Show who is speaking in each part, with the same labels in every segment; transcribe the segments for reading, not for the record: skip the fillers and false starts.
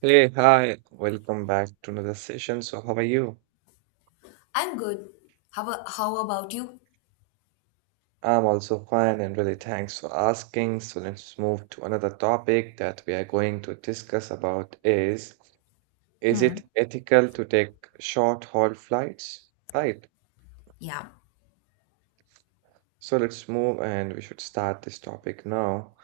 Speaker 1: Hey, hi, welcome back to another session. So, how are you?
Speaker 2: I'm good. How, how about you?
Speaker 1: I'm also fine and really thanks for asking. So, let's move to another topic that we are going to discuss about is it ethical to take short haul flights? Right.
Speaker 2: Yeah.
Speaker 1: So, let's move and we should start this topic now.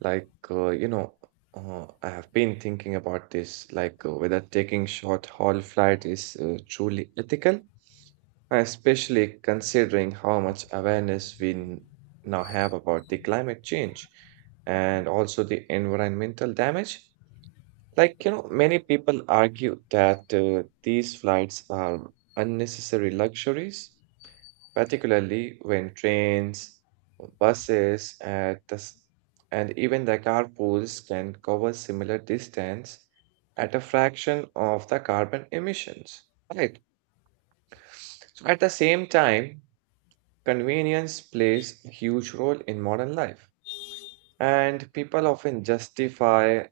Speaker 1: Like, uh, you know, I have been thinking about this, whether taking short haul flight is truly ethical. Especially considering how much awareness we now have about the climate change and also the environmental damage. Many people argue that these flights are unnecessary luxuries, particularly when trains, buses, and even the carpools can cover similar distance at a fraction of the carbon emissions. Right. So at the same time, convenience plays a huge role in modern life, and people often justify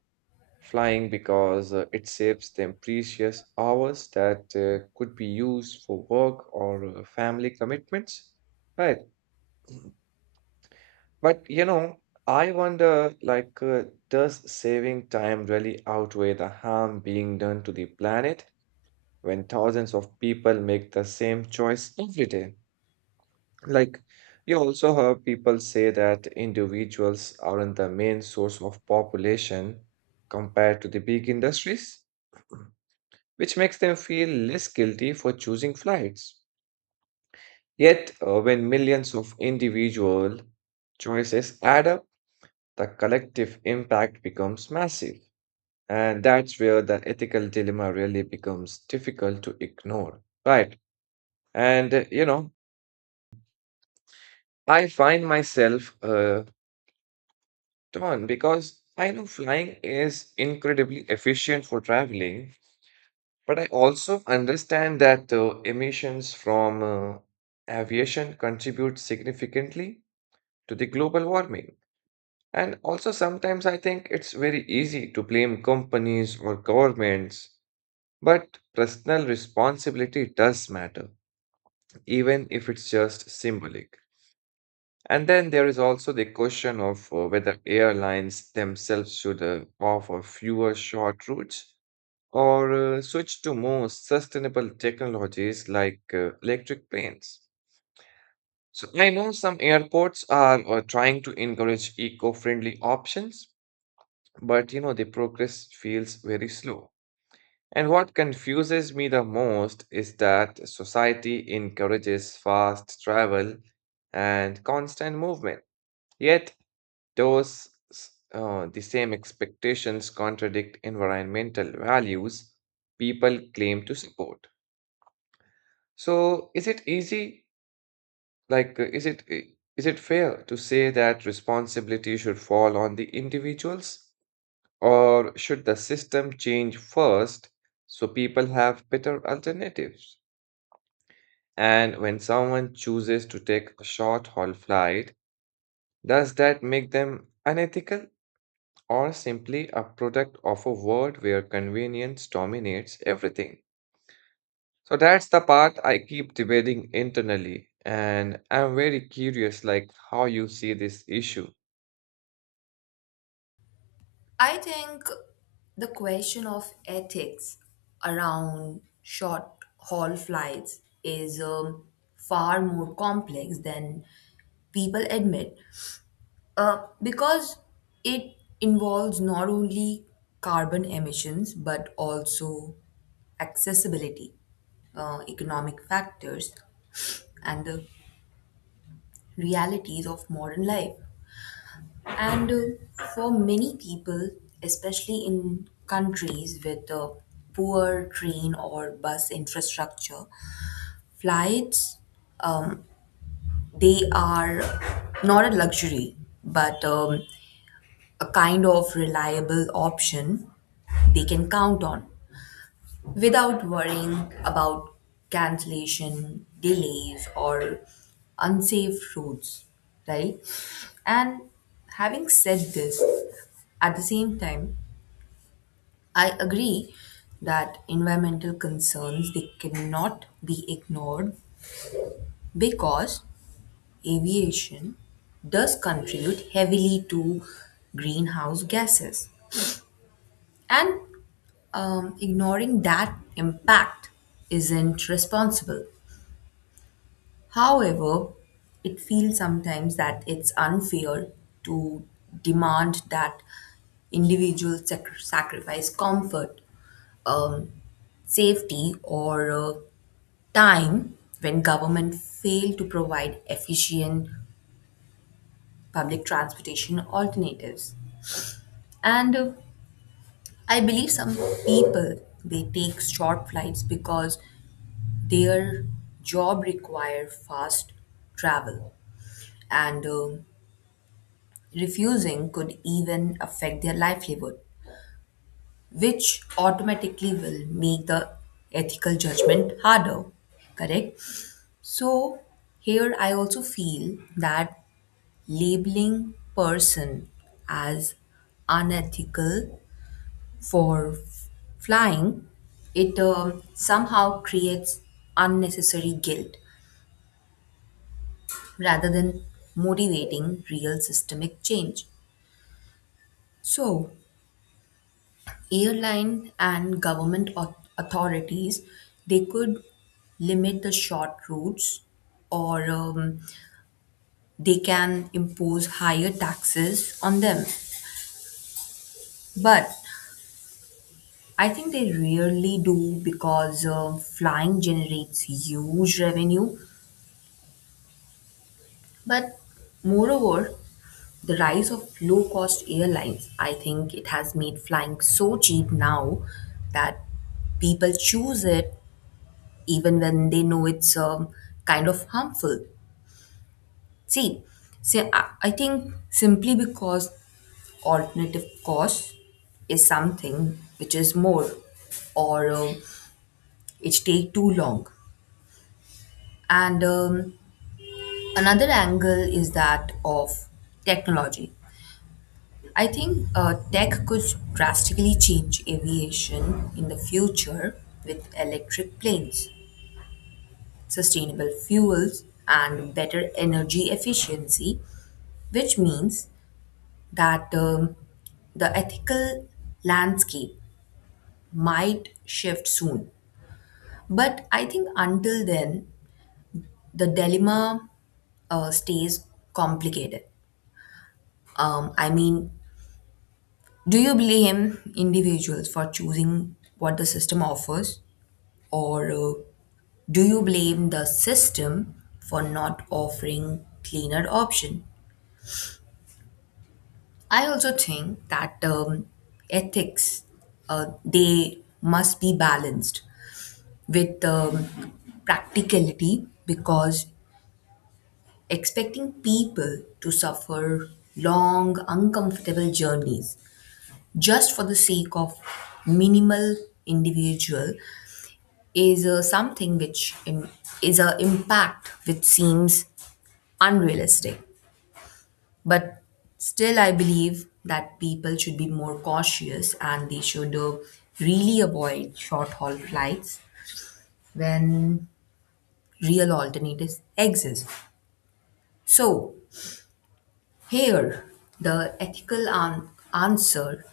Speaker 1: flying because it saves them precious hours that could be used for work or family commitments. Right. But you know, I wonder does saving time really outweigh the harm being done to the planet when thousands of people make the same choice every day? Like, you also hear people say that individuals aren't the main source of population compared to the big industries, which makes them feel less guilty for choosing flights. Yet, when millions of individual choices add up, the collective impact becomes massive. And that's where the ethical dilemma really becomes difficult to ignore. Right. And, you know, I find myself done because I know flying is incredibly efficient for traveling, but I also understand that emissions from aviation contribute significantly to the global warming. And also, sometimes I think it's very easy to blame companies or governments, but personal responsibility does matter, even if it's just symbolic. And then there is also the question of whether airlines themselves should offer fewer short routes or switch to more sustainable technologies like electric planes. So I know some airports are trying to encourage eco-friendly options, but you know the progress feels very slow. And what confuses me the most is that society encourages fast travel and constant movement. Yet the same expectations contradict environmental values people claim to support. So is it easy? Like, uh, is it i- is it fair to say that responsibility should fall on the individuals, or should the system change first so people have better alternatives? And when someone chooses to take a short haul flight, does that make them unethical, or simply a product of a world where convenience dominates everything? So that's the part I keep debating internally, and I'm very curious like how you see this issue.
Speaker 2: I think the question of ethics around short haul flights is far more complex than people admit because it involves not only carbon emissions but also accessibility, economic factors, and the realities of modern life. And for many people, especially in countries with a poor train or bus infrastructure, flights um, they are not a luxury, but a kind of reliable option they can count on without worrying about cancellation, delays, or unsafe routes, right? And having said this, at the same time, I agree that environmental concerns they cannot be ignored because aviation does contribute heavily to greenhouse gases and ignoring that impact isn't responsible. However, it feels sometimes that it's unfair to demand that individuals sacrifice comfort, um, safety, or time when government failed to provide efficient public transportation alternatives. And I believe some people they take short flights because their job require fast travel and refusing could even affect their livelihood, which automatically will make the ethical judgment harder, correct? So here I also feel that labeling person as unethical for flying, it somehow creates unnecessary guilt rather than motivating real systemic change. So, airline and government authorities they could limit the short routes or they can impose higher taxes on them, but I think they really do because flying generates huge revenue. But moreover, the rise of low cost airlines, I think it has made flying so cheap now that people choose it even when they know it's kind of harmful. See, say, I think simply because alternative cost is something which is more or it take too long, and another angle is that of technology. I think tech could drastically change aviation in the future with electric planes, sustainable fuels, and better energy efficiency, which means that the ethical landscape might shift soon. But I think until then, the dilemma stays complicated. I mean, do you blame individuals for choosing what the system offers, or do you blame the system for not offering cleaner option? I also think that ethics they must be balanced with practicality, because expecting people to suffer long uncomfortable journeys just for the sake of minimal individual is something which is a impact which seems unrealistic, but still I believe that people should be more cautious and they should really avoid short haul flights when real alternatives exist. So here the ethical answer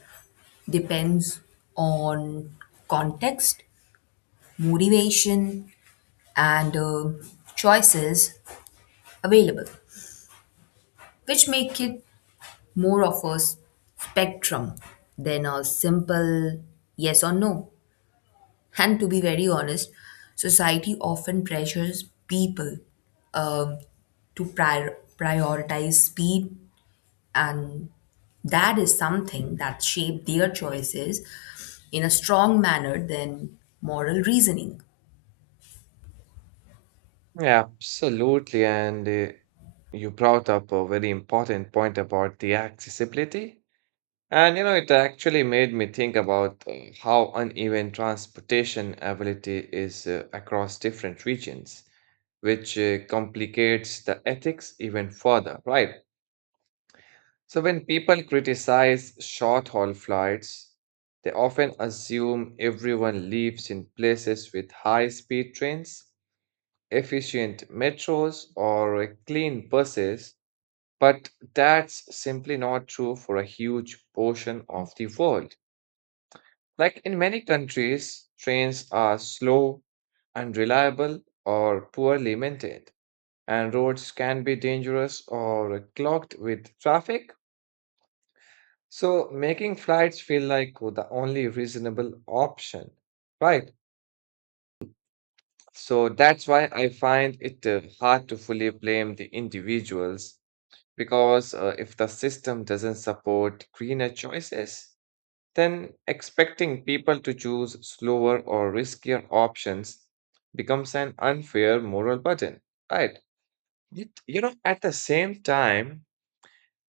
Speaker 2: depends on context, motivation, and choices available, which make it more of a spectrum than a simple yes or no. And to be very honest, society often pressures people um, to prioritize speed, and that is something that shaped their choices in a strong manner than moral reasoning.
Speaker 1: Yeah, absolutely. And you brought up a very important point about the accessibility. And you know, it actually made me think about how uneven transportation ability is across different regions, which complicates the ethics even further, right? So, when people criticize short haul flights, they often assume everyone lives in places with high speed trains, efficient metros, or clean buses, but that's simply not true for a huge portion of the world. Like in many countries, trains are slow, unreliable, or poorly maintained, and roads can be dangerous or clogged with traffic. So, making flights feel like the only reasonable option, right? So, that's why I find it hard to fully blame the individuals because if the system doesn't support greener choices, then expecting people to choose slower or riskier options becomes an unfair moral burden, right? Yet, you know, at the same time,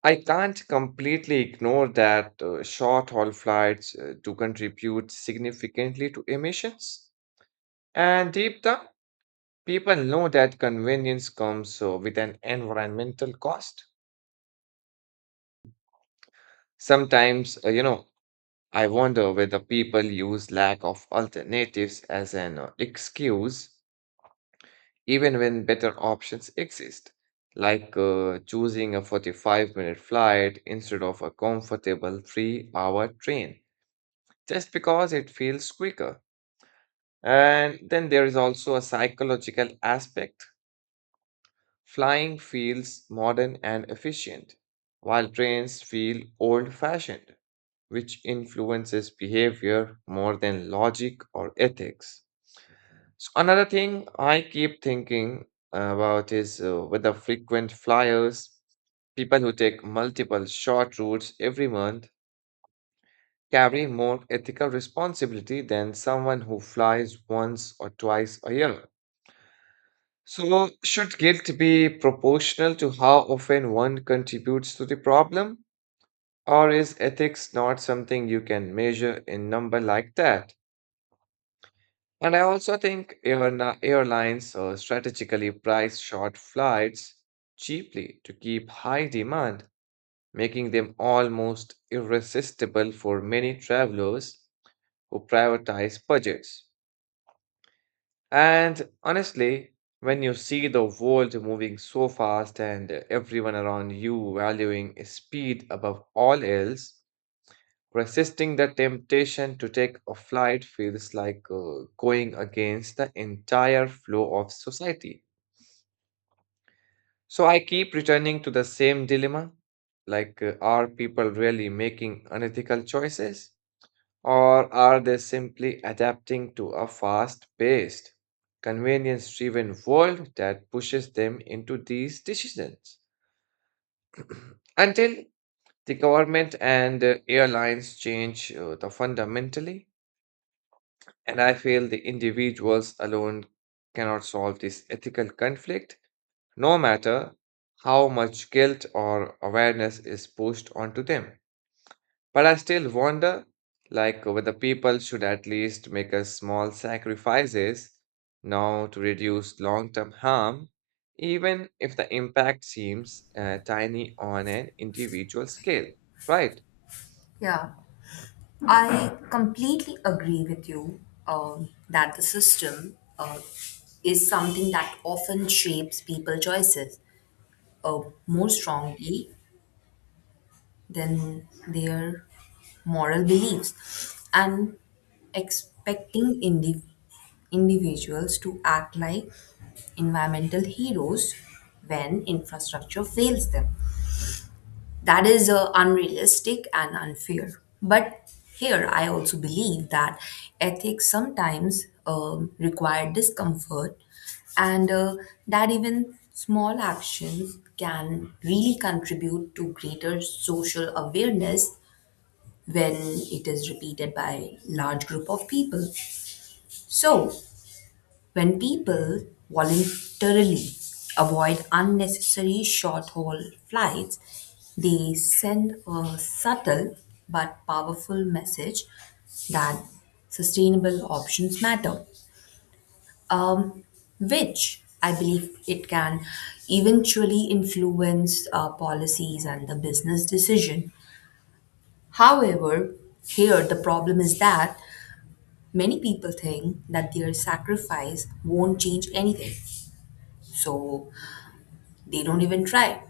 Speaker 1: I can't completely ignore that short haul flights do contribute significantly to emissions. And deep down, people know that convenience comes with an environmental cost. Sometimes, you know, I wonder whether people use lack of alternatives as an excuse even when better options exist, choosing a 45-minute flight instead of a comfortable 3-hour train, just because it feels quicker. And then there is also a psychological aspect. Flying feels modern and efficient, while trains feel old fashioned, which influences behavior more than logic or ethics. So another thing I keep thinking about is whether frequent flyers, people who take multiple short routes every month, carry more ethical responsibility than someone who flies once or twice a year. So, should guilt be proportional to how often one contributes to the problem? Or is ethics not something you can measure in number like that? And I also think airlines strategically price short flights cheaply to keep high demand, making them almost irresistible for many travelers who prioritize budgets. And honestly, when you see the world moving so fast and everyone around you valuing speed above all else, resisting the temptation to take a flight feels like going against the entire flow of society. So I keep returning to the same dilemma are people really making unethical choices? Or are they simply adapting to a fast paced, convenience driven world that pushes them into these decisions? Until the government and airlines change the fundamentally, And I feel the individuals alone cannot solve this ethical conflict, no matter how much guilt or awareness is pushed onto them. But I still wonder, like, whether people should at least make a small sacrifices now to reduce long-term harm, even if the impact seems tiny on an individual scale, right?
Speaker 2: Yeah, I completely agree with you that the system is something that often shapes people choices, uh, more strongly than their moral beliefs, and expecting individuals to act like environmental heroes when infrastructure fails them. That is unrealistic and unfair. But here, I also believe that ethics sometimes require discomfort, and that even small actions can really contribute to greater social awareness when it is repeated by large group of people. So when people voluntarily avoid unnecessary short haul flights, they send a subtle but powerful message that sustainable options matter, um, which I believe it can eventually influence policies and the business decision. However, here the problem is that many people think that their sacrifice won't change anything. So they don't even try.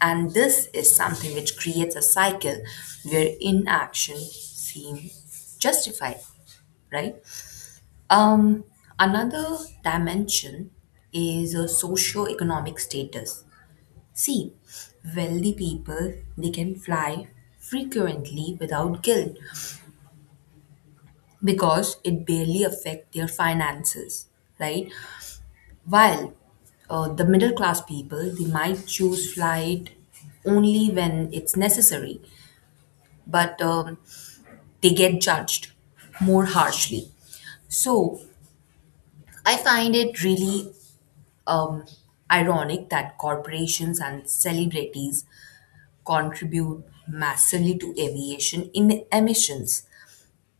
Speaker 2: And this is something which creates a cycle where inaction seems justified, right? Um, Another dimension is a socio-economic status. See, wealthy people they can fly frequently without guilt because it barely affect their finances, right? While the middle class people they might choose flight only when it's necessary, but they get judged more harshly. So I find it really um, ironic that corporations and celebrities contribute massively to aviation in emissions.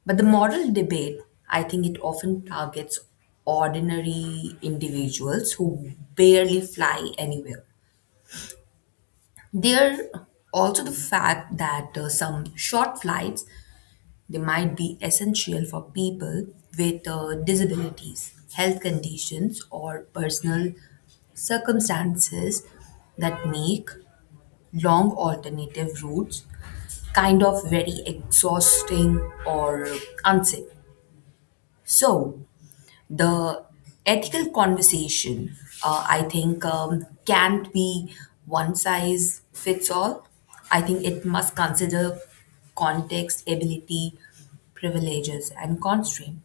Speaker 2: But the moral debate, I think it often targets ordinary individuals who barely fly anywhere. There also the fact that some short flights, they might be essential for people with disabilities, health conditions, or personal circumstances that make long alternative routes kind of very exhausting or unsafe. So, the ethical conversation, I think, can't be one size fits all. I think it must consider context, ability, privileges, and constraint.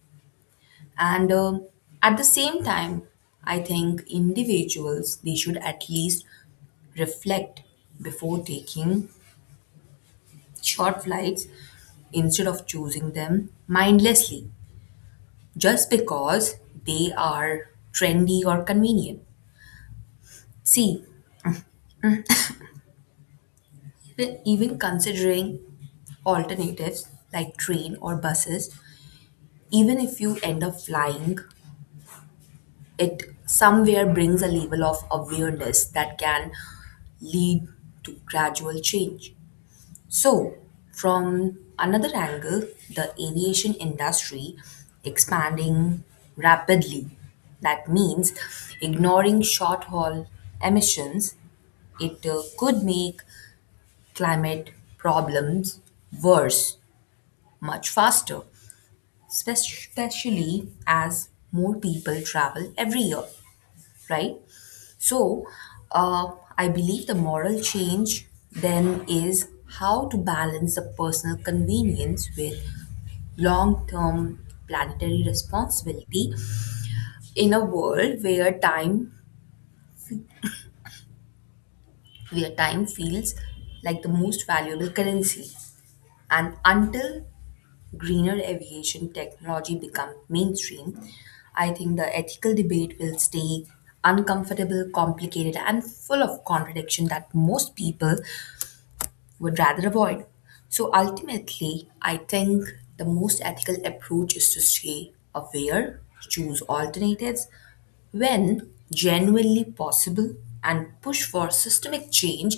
Speaker 2: And at the same time, I think individuals they should at least reflect before taking short flights instead of choosing them mindlessly just because they are trendy or convenient. See, even considering alternatives like train or buses, even if you end up flying, it somewhere brings a level of awareness that can lead to gradual change. So, from another angle, the aviation industry expanding rapidly. That means ignoring short haul emissions, it could make climate problems worse much faster, especially as more people travel every year, right? So, uh, I believe the moral change then is how to balance the personal convenience with long term planetary responsibility in a world where time feels like the most valuable currency. And until greener aviation technology become mainstream, I think the ethical debate will stay uncomfortable, complicated, and full of contradiction that most people would rather avoid. So ultimately, I think the most ethical approach is to stay aware, choose alternatives when genuinely possible, and push for systemic change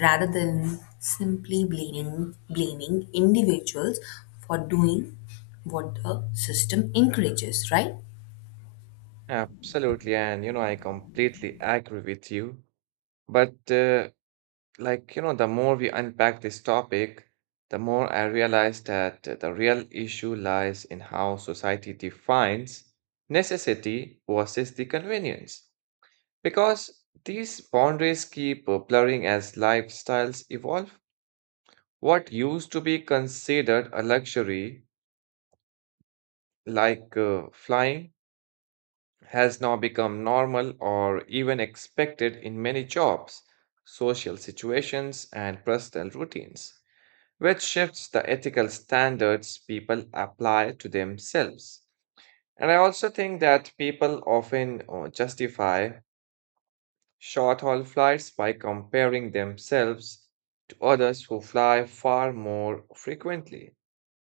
Speaker 2: rather than simply blaming individuals for doing what the system encourages, right?
Speaker 1: Absolutely, and you know, I completely agree with you. But Like, you know, the more we unpack this topic, the more I realize that the real issue lies in how society defines necessity versus the convenience. Because these boundaries keep blurring as lifestyles evolve. What used to be considered a luxury, flying, has now become normal or even expected in many jobs, social situations, and personal routines, which shifts the ethical standards people apply to themselves. And I also think that people often justify short haul flights by comparing themselves to others who fly far more frequently,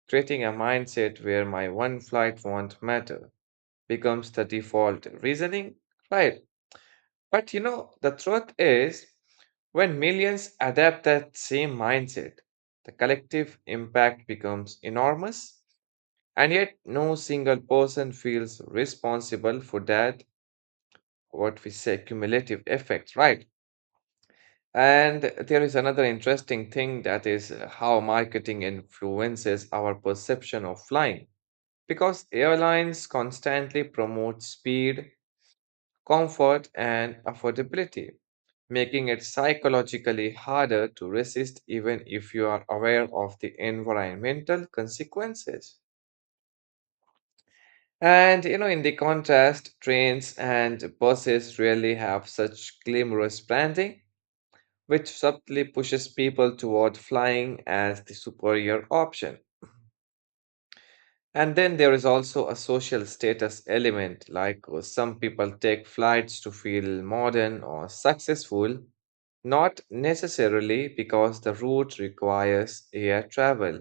Speaker 1: creating a mindset where my one flight won't matter becomes the default reasoning. Right. But you know, the truth is, when millions adapt that same mindset, the collective impact becomes enormous. And yet, no single person feels responsible for that, what we say, cumulative effect, right? And there is another interesting thing that is how marketing influences our perception of flying. Because airlines constantly promote speed, comfort, and affordability, making it psychologically harder to resist even if you are aware of the environmental consequences. And you know, in the contrast, trains and buses rarely have such glamorous branding, which subtly pushes people toward flying as the superior option. And then there is also a social status element, some people take flights to feel modern or successful, not necessarily because the route requires air travel.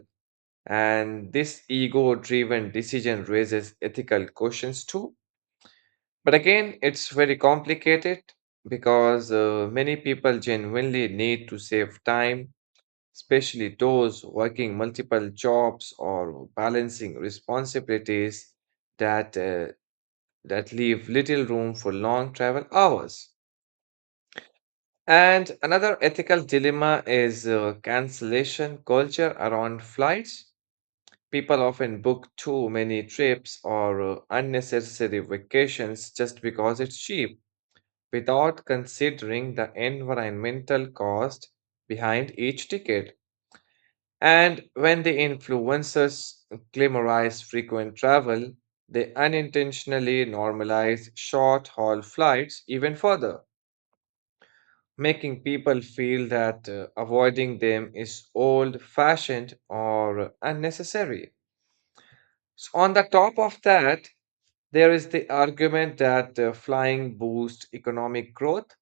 Speaker 1: And this ego driven decision raises ethical questions too. But again, it's very complicated because many people genuinely need to save time, especially those working multiple jobs or balancing responsibilities that uh, that leave little room for long travel hours. And another ethical dilemma is cancellation culture around flights. People often book too many trips or unnecessary vacations just because it's cheap without considering the environmental cost behind each ticket. And when the influencers glamorize frequent travel, they unintentionally normalize short haul flights even further, making people feel that avoiding them is old fashioned or unnecessary. So, on the top of that, there is the argument that flying boosts economic growth,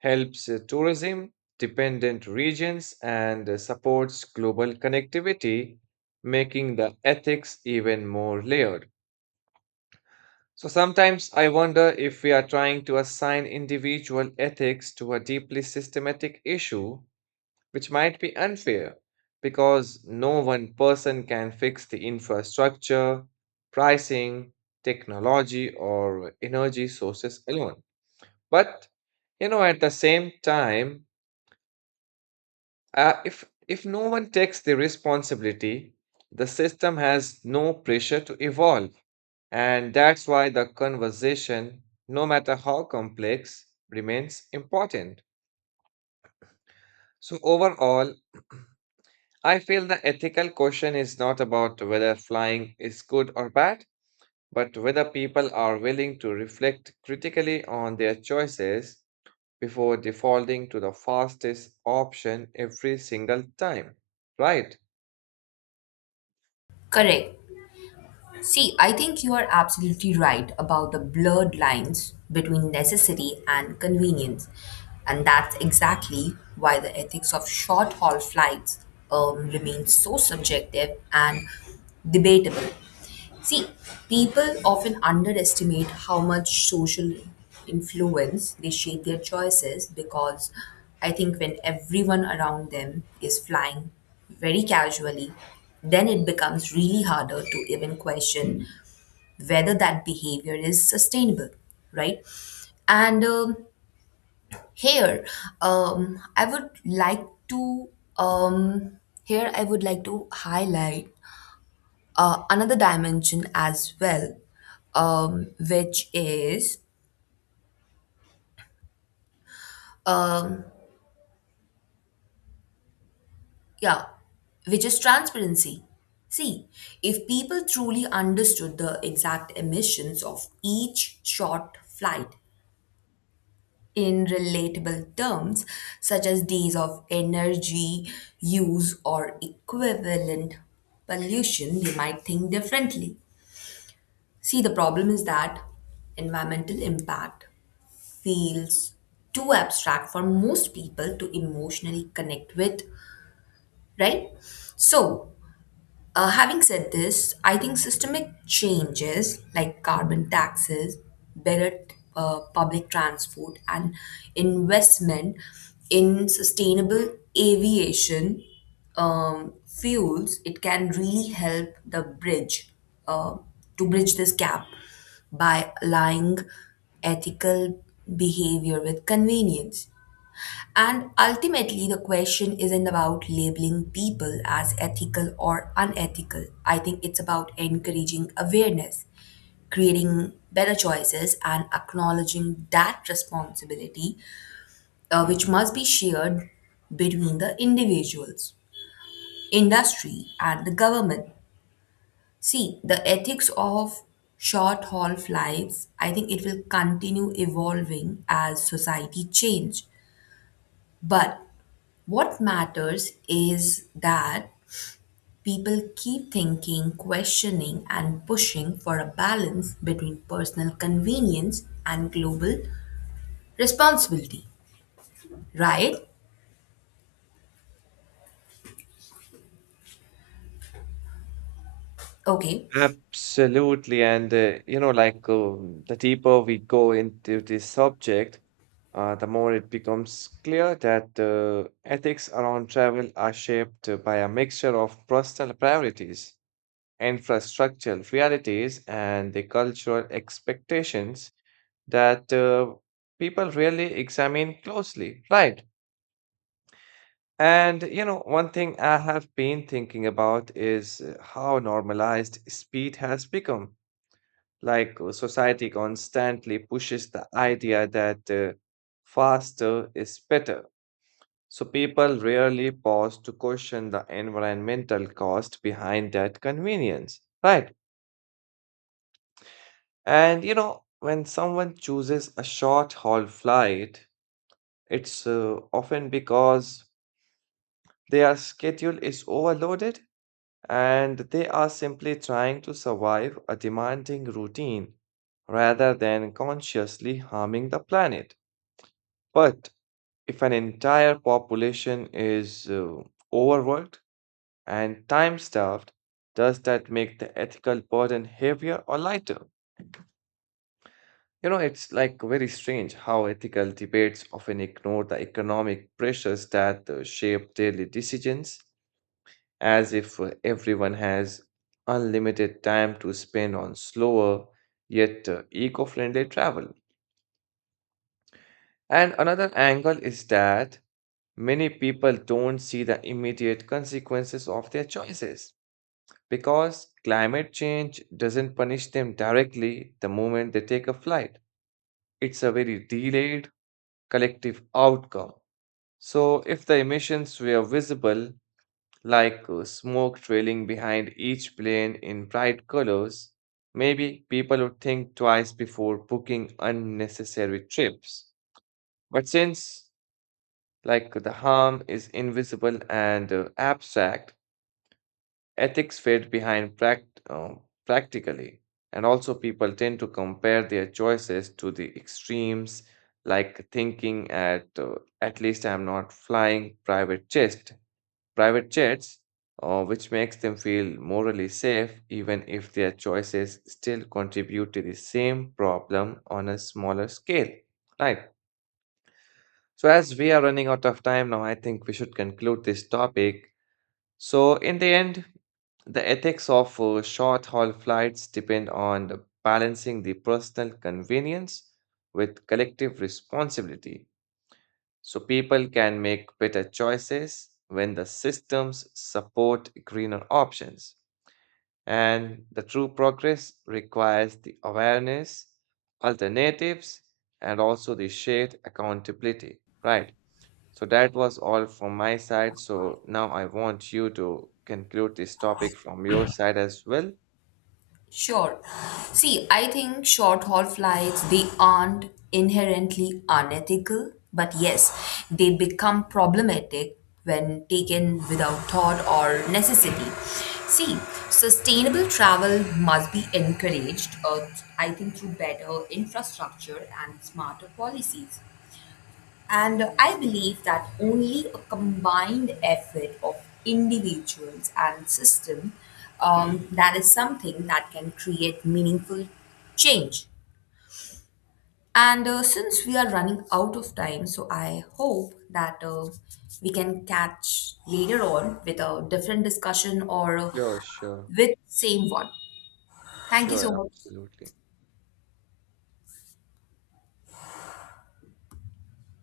Speaker 1: helps tourism dependent regions and supports global connectivity, making the ethics even more layered. So sometimes I wonder if we are trying to assign individual ethics to a deeply systematic issue, which might be unfair because no one person can fix the infrastructure, pricing, technology, or energy sources alone. But you know, at the same time, if no one takes the responsibility, the system has no pressure to evolve, and that's why the conversation, no matter how complex, remains important. So overall, I feel the ethical question is not about whether flying is good or bad, but whether people are willing to reflect critically on their choices before defaulting to the fastest option every single time, right?
Speaker 2: Correct. See, I think you are absolutely right about the blurred lines between necessity and convenience. And that's exactly why the ethics of short haul flights remains so subjective and debatable. See, people often underestimate how much social influence they shape their choices, because I think when everyone around them is flying very casually, then it becomes really harder to even question whether that behavior is sustainable, right? And here, um, I would like to um, here I would like to highlight another dimension as well, which is um Yeah, which is transparency. See, if people truly understood the exact emissions of each short flight in relatable terms, such as days of energy use or equivalent pollution, they might think differently. See, the problem is that environmental impact feels too abstract for most people to emotionally connect with, right? So, having said this, I think systemic changes like carbon taxes, better public transport, and investment in sustainable aviation fuels, it can really help the bridge uh, to bridge this gap by aligning ethical behavior with convenience. And ultimately, the question isn't about labeling people as ethical or unethical. I think it's about encouraging awareness, creating better choices, and acknowledging that responsibility, which must be shared between the individuals, industry, and the government. See, the ethics of short haul flights, I think it will continue evolving as society change. But what matters is that people keep thinking, questioning, and pushing for a balance between personal convenience and global responsibility, right? Okay.
Speaker 1: Absolutely. And, you know, the deeper we go into this subject, the more it becomes clear that ethics around travel are shaped by a mixture of personal priorities, infrastructural realities, and the cultural expectations that people really examine closely. Right. And, you know, one thing I have been thinking about is how normalized speed has become. Society constantly pushes the idea that faster is better. So people rarely pause to question the environmental cost behind that convenience, right? And you know, when someone chooses a short haul flight, it's often because their schedule is overloaded and they are simply trying to survive a demanding routine rather than consciously harming the planet. But if an entire population is overworked and time starved, does that make the ethical burden heavier or lighter? You know, it's like very strange how ethical debates often ignore the economic pressures that shape daily decisions, as if everyone has unlimited time to spend on slower yet eco friendly travel. And another angle is that many people don't see the immediate consequences of their choices because climate change doesn't punish them directly the moment they take a flight. It's a very delayed collective outcome. So, if the emissions were visible, smoke trailing behind each plane in bright colors, maybe people would think twice before booking unnecessary trips. But since like the harm is invisible and abstract, ethics fade behind practically, and also people tend to compare their choices to the extremes, like thinking at least I'm not flying private jets, which makes them feel morally safe, even if their choices still contribute to the same problem on a smaller scale. Right. So as we are running out of time now, I think we should conclude this topic. So, in the end, the ethics of short haul flights depend on the balancing the personal convenience with collective responsibility. So, people can make better choices when the systems support greener options. And the true progress requires the awareness, alternatives, and also the shared accountability, right? So that was all from my side. So now I want you to conclude this topic from your side as well.
Speaker 2: Sure. See, I think short haul flights, they aren't inherently unethical, but yes, they become problematic when taken without thought or necessity. See, sustainable travel must be encouraged, I think, through better infrastructure and smarter policies. And I believe that only a combined effort of individuals and system that is something that can create meaningful change. And since we are running out of time, so I hope that we can catch later on with a different discussion or
Speaker 1: Sure, sure,
Speaker 2: with same one. Thank you
Speaker 1: sure,
Speaker 2: so much.
Speaker 1: absolutely.